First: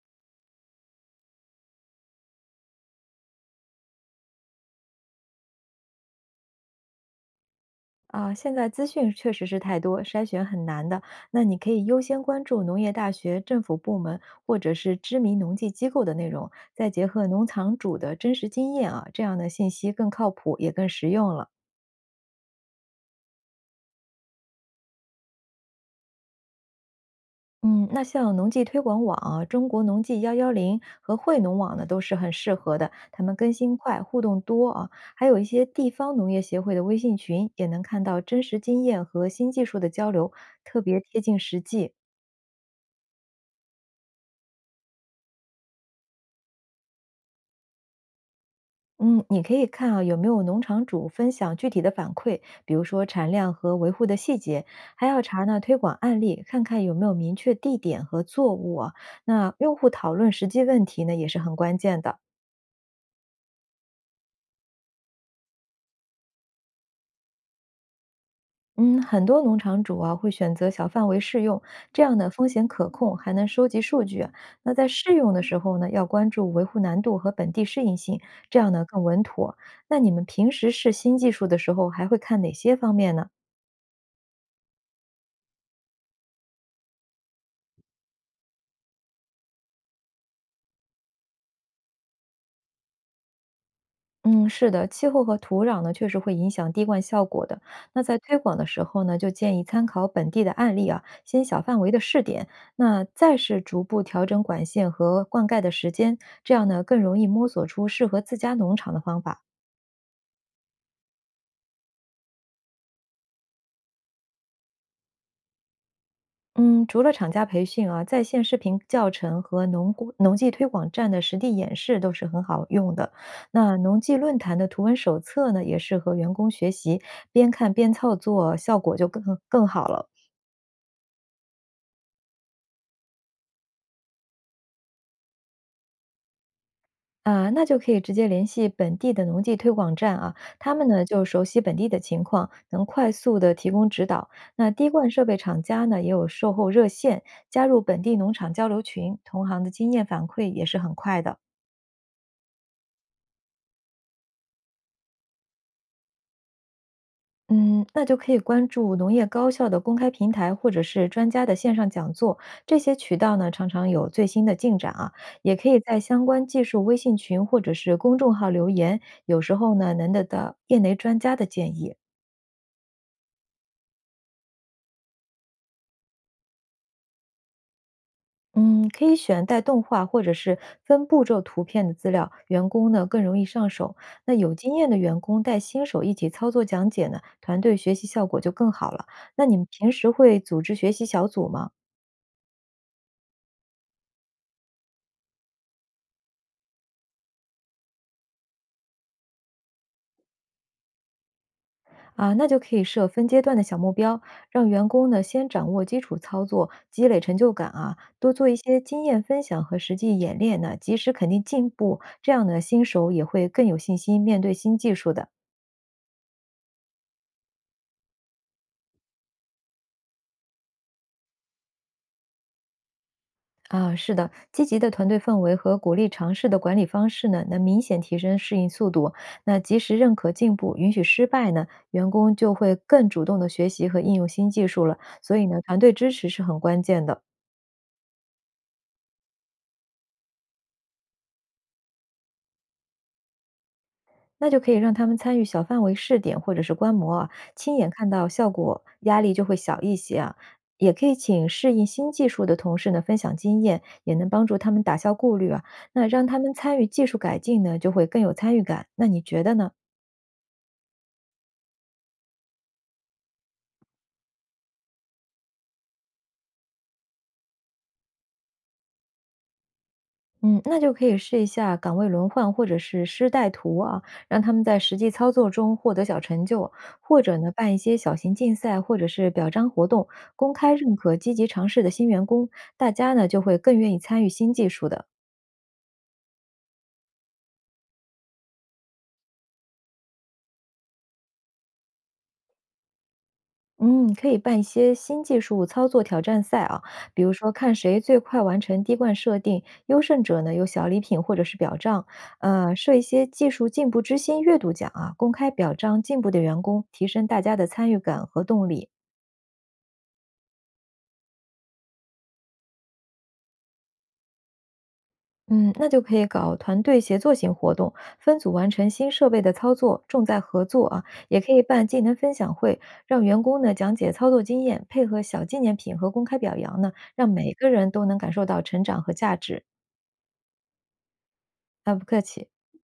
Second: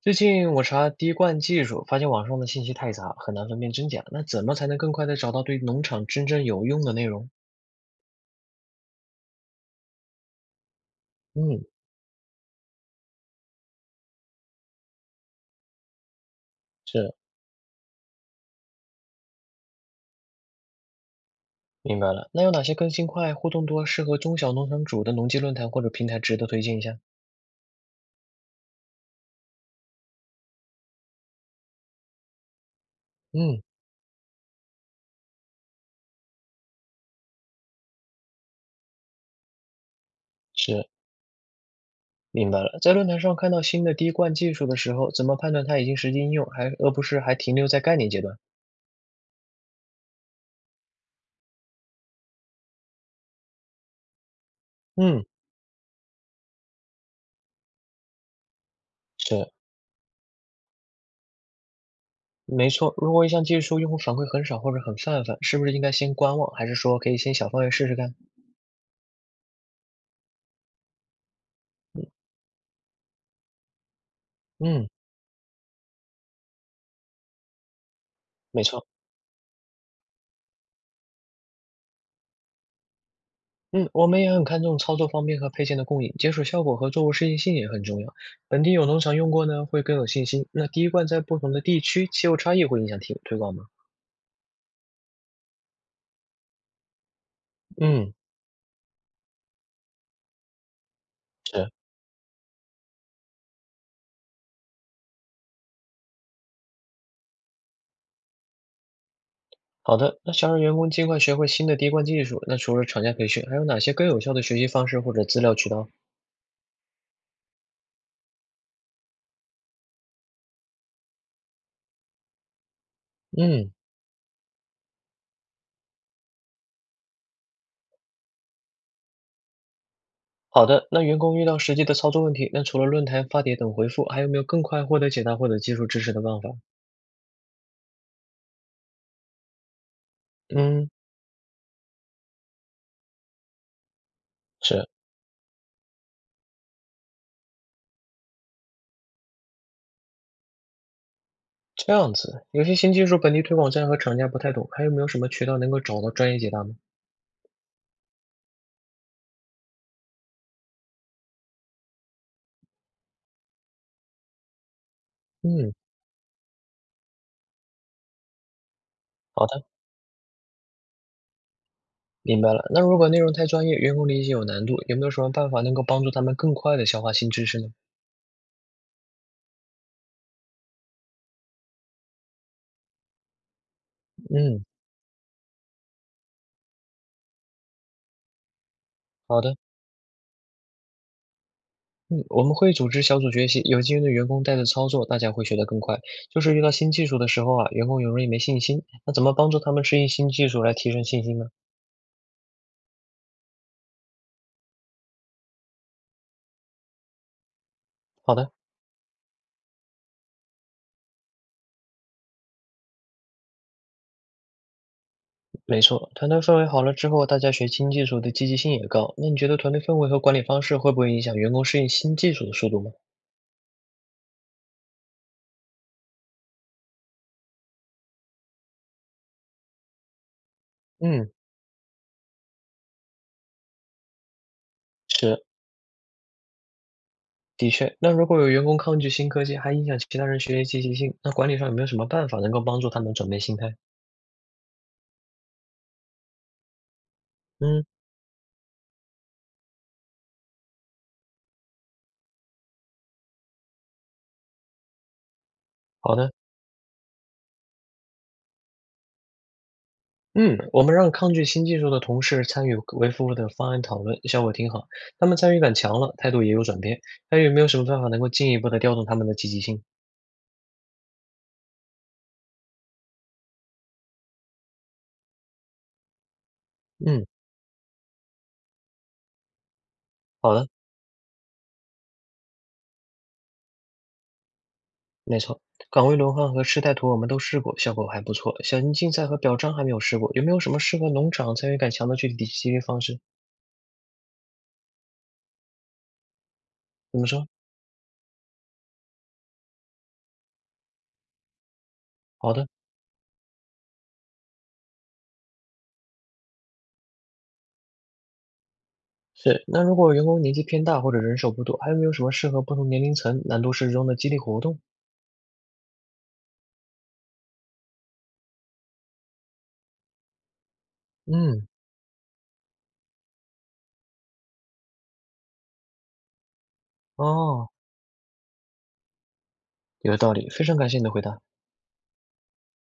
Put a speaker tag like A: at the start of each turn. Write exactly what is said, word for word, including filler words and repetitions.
A: 最近我查滴灌技术，发现网上的信息太杂，很难分辨真假。那怎么才能更快的找到对农场真正有用的内容？
B: 啊，现在资讯确实是太多，筛选很难的。那你
A: 嗯，
B: 可以优先关注农业大学、政府部门或者是知名农技机构的内容，再结
A: 是，
B: 合农场主的真实经验啊，这样的信息更靠谱，也更实用了。
A: 明白了。那有哪些更新快、互动多、适合中小农场主的农机论坛或者平台值得推荐一下？
B: 嗯，那像农技推广网啊、中国农技幺幺零和惠农网呢，都是很适合的。他们更
A: 嗯，
B: 新快，互动多啊，还有一些地方农业协会的微信群，也能看到真实经验和新技术的交流，特
A: 是，
B: 别贴近实际。
A: 明白了。在论坛上看到新的滴灌技术的时候，怎么判断它已经实际应用，还而不是还停留在概念阶段？
B: 嗯，你可以看啊，有没有农场主分享具体的反馈，比如说产量和维护的细节，还要
A: 嗯，
B: 查呢推广案例，看看有没有明确地点和作物啊。
A: 是，
B: 那用户讨论实际问题呢，也是很关键的。
A: 没错，如果一项技术用户反馈很少或者很泛泛，是不是应该先观望，还是说可以先小范围试试看？
B: 嗯，很多农场主啊会选择小范围试用，这样呢风险可控，还能收集数据啊。那在
A: 嗯，
B: 试用的时候呢，要关注维护难度和本地适应性，这
A: 没
B: 样呢
A: 错，
B: 更稳妥。那你们平时试新技术的时候，还会看哪些方面呢？
A: 嗯，我们也很看重操作方便和配件的供应，解暑效果和作物适应性也很重要。本地有农场用过呢，会更有信心。那滴灌在不同的地区，气候差异会影响提推广吗？
B: 嗯，是的，气候和土壤呢，确实会影响滴灌效果的。那
A: 嗯，
B: 在推广的时候呢，就建议参考本地的案例啊，先小
A: 是。
B: 范围的试点，那再是逐步调整管线和灌溉的时间，这样呢，更容易摸索出适合自家农场的方法。
A: 好的，那想让员工尽快学会新的滴灌技术，那除了厂家培训，还有哪些更有效的学习方式或者资料渠道？
B: 嗯，除了厂家培训啊，在线视频教程和农工农技推广站的实地演示都是很好用的。
A: 嗯，
B: 那农技论坛的图文手册呢，也适合员工学习，边看边操作，效果就更更好了。
A: 好的。那员工遇到实际的操作问题，那除了论坛、发帖等回复，还有没有更快获得解答或者技术支持的办法？
B: 啊，那就可以直接联系本地的农技推广站啊，他们
A: 嗯，
B: 呢就熟悉本地的情况，能快速的提供指导。那
A: 是。
B: 滴灌设备厂家呢也有售后热线，加入本地农场交流群，同行的经验反馈也是很快的。
A: 这样子，有些新技术本地推广站和厂家不太懂，还有没有什么渠道能够找到专业解答吗？
B: 嗯，那就可以关注农业高校的公开平台，或者是专家的线上讲座，这些渠道呢常常有最新的进展啊。也可
A: 嗯，
B: 以在相关技术微信群或者是公众号留言，有
A: 好
B: 时
A: 的，
B: 候呢能得到业内专家的建议。
A: 明白了。那如果内容太专业，员工理解有难度，有没有什么办法能够帮助他们更快的消化新知识呢？
B: 嗯，可以选带动画或者是分步骤图片的资料，员工呢更容易上手。那有
A: 嗯，
B: 经验的员工带新手一起操作讲解呢，团队学习效果就更好了。
A: 好
B: 那你
A: 的，
B: 们平时会组织学习小组吗？
A: 嗯，我们会组织小组学习，有经验的员工带着操作，大家会学得更快。就是遇到新技术的时候啊，员工有容易没信心，那怎么帮助他们适应新技术来提升信心呢？
B: 啊，那就可以设分阶段的小目标，让员工呢先掌握基础操作，积累成就感啊，多
A: 好
B: 做
A: 的。
B: 一些经验分享和实际演练呢，及时肯定进步，这样呢新手也会更有信心面对新技术的。
A: 没错，团队氛围好了之后，大家学新技术的积极性也高。那你觉得团队氛围和管理方式会不会影响员工适应新技术的速度吗？
B: 啊，是的，积极的团队氛围和鼓励尝试的管理方式呢，能明显提升适应速度。那及时认可进步，允许失
A: 嗯，
B: 败呢，员工就会更主动的学习和应用新技术了。所
A: 是，
B: 以呢，团队支持是很关键的。
A: 的确。那如果有员工抗拒新科技，还影响其他人学习积极性，那管理上有没有什么办法能够帮助他们转变心态？
B: 那就可以让他们参与小范围试点或者是观摩啊，亲
A: 嗯，
B: 眼看到效果，压力就会小一些啊。也可以请适应新技术的同事呢分享经验，也能帮助他们打消顾虑啊。那
A: 好
B: 让
A: 的。
B: 他们参与技术改进呢，就会更有参与感。那你觉得呢？
A: 嗯，我们让抗拒新技术的同事参与为服务的方案讨论，效果挺好。他们参与感强了，态度也有转变。还有没有什么办法能够进一步的调动他们的积极性？
B: 嗯，那就可以试一下岗位轮换或者是师带徒啊，让他们在实际操作中获得小成就，或
A: 嗯，
B: 者呢办一些小型竞赛或者是表彰活动，公
A: 好的。
B: 开认可积极尝试的新员工，大家呢就会更愿意参与新技术的。
A: 没错，岗位轮换和吃带图我们都试过，效果还不错。小型竞赛和表彰还没有试过，有没有什么适合农场参与感强的具体激励方式？
B: 嗯，可以办一些新技术操作挑战赛啊，
A: 怎
B: 比
A: 么
B: 如
A: 说？
B: 说看谁最快完成滴灌设定，优胜者呢有小礼品或者是表彰，
A: 好的，
B: 呃，设一些技术进步之星阅读奖啊，公开表彰进步的员工，提升大家的参与感和动力。
A: 是。那如果员工年纪偏大或者人手不多，还有没有什么适合不同年龄层、难度适中的激励活动？
B: 嗯，那就可以搞团队协作型活动，分组完成新设备的操作，重在合作啊。也可以
A: 嗯，
B: 办技能分享会，让员工呢讲解操作经验，配合小纪念品和公开表扬呢，让每个
A: 哦，
B: 人都能感受到成长和价值。
A: 有道理，非常感谢你的回答。
B: 啊，不客气。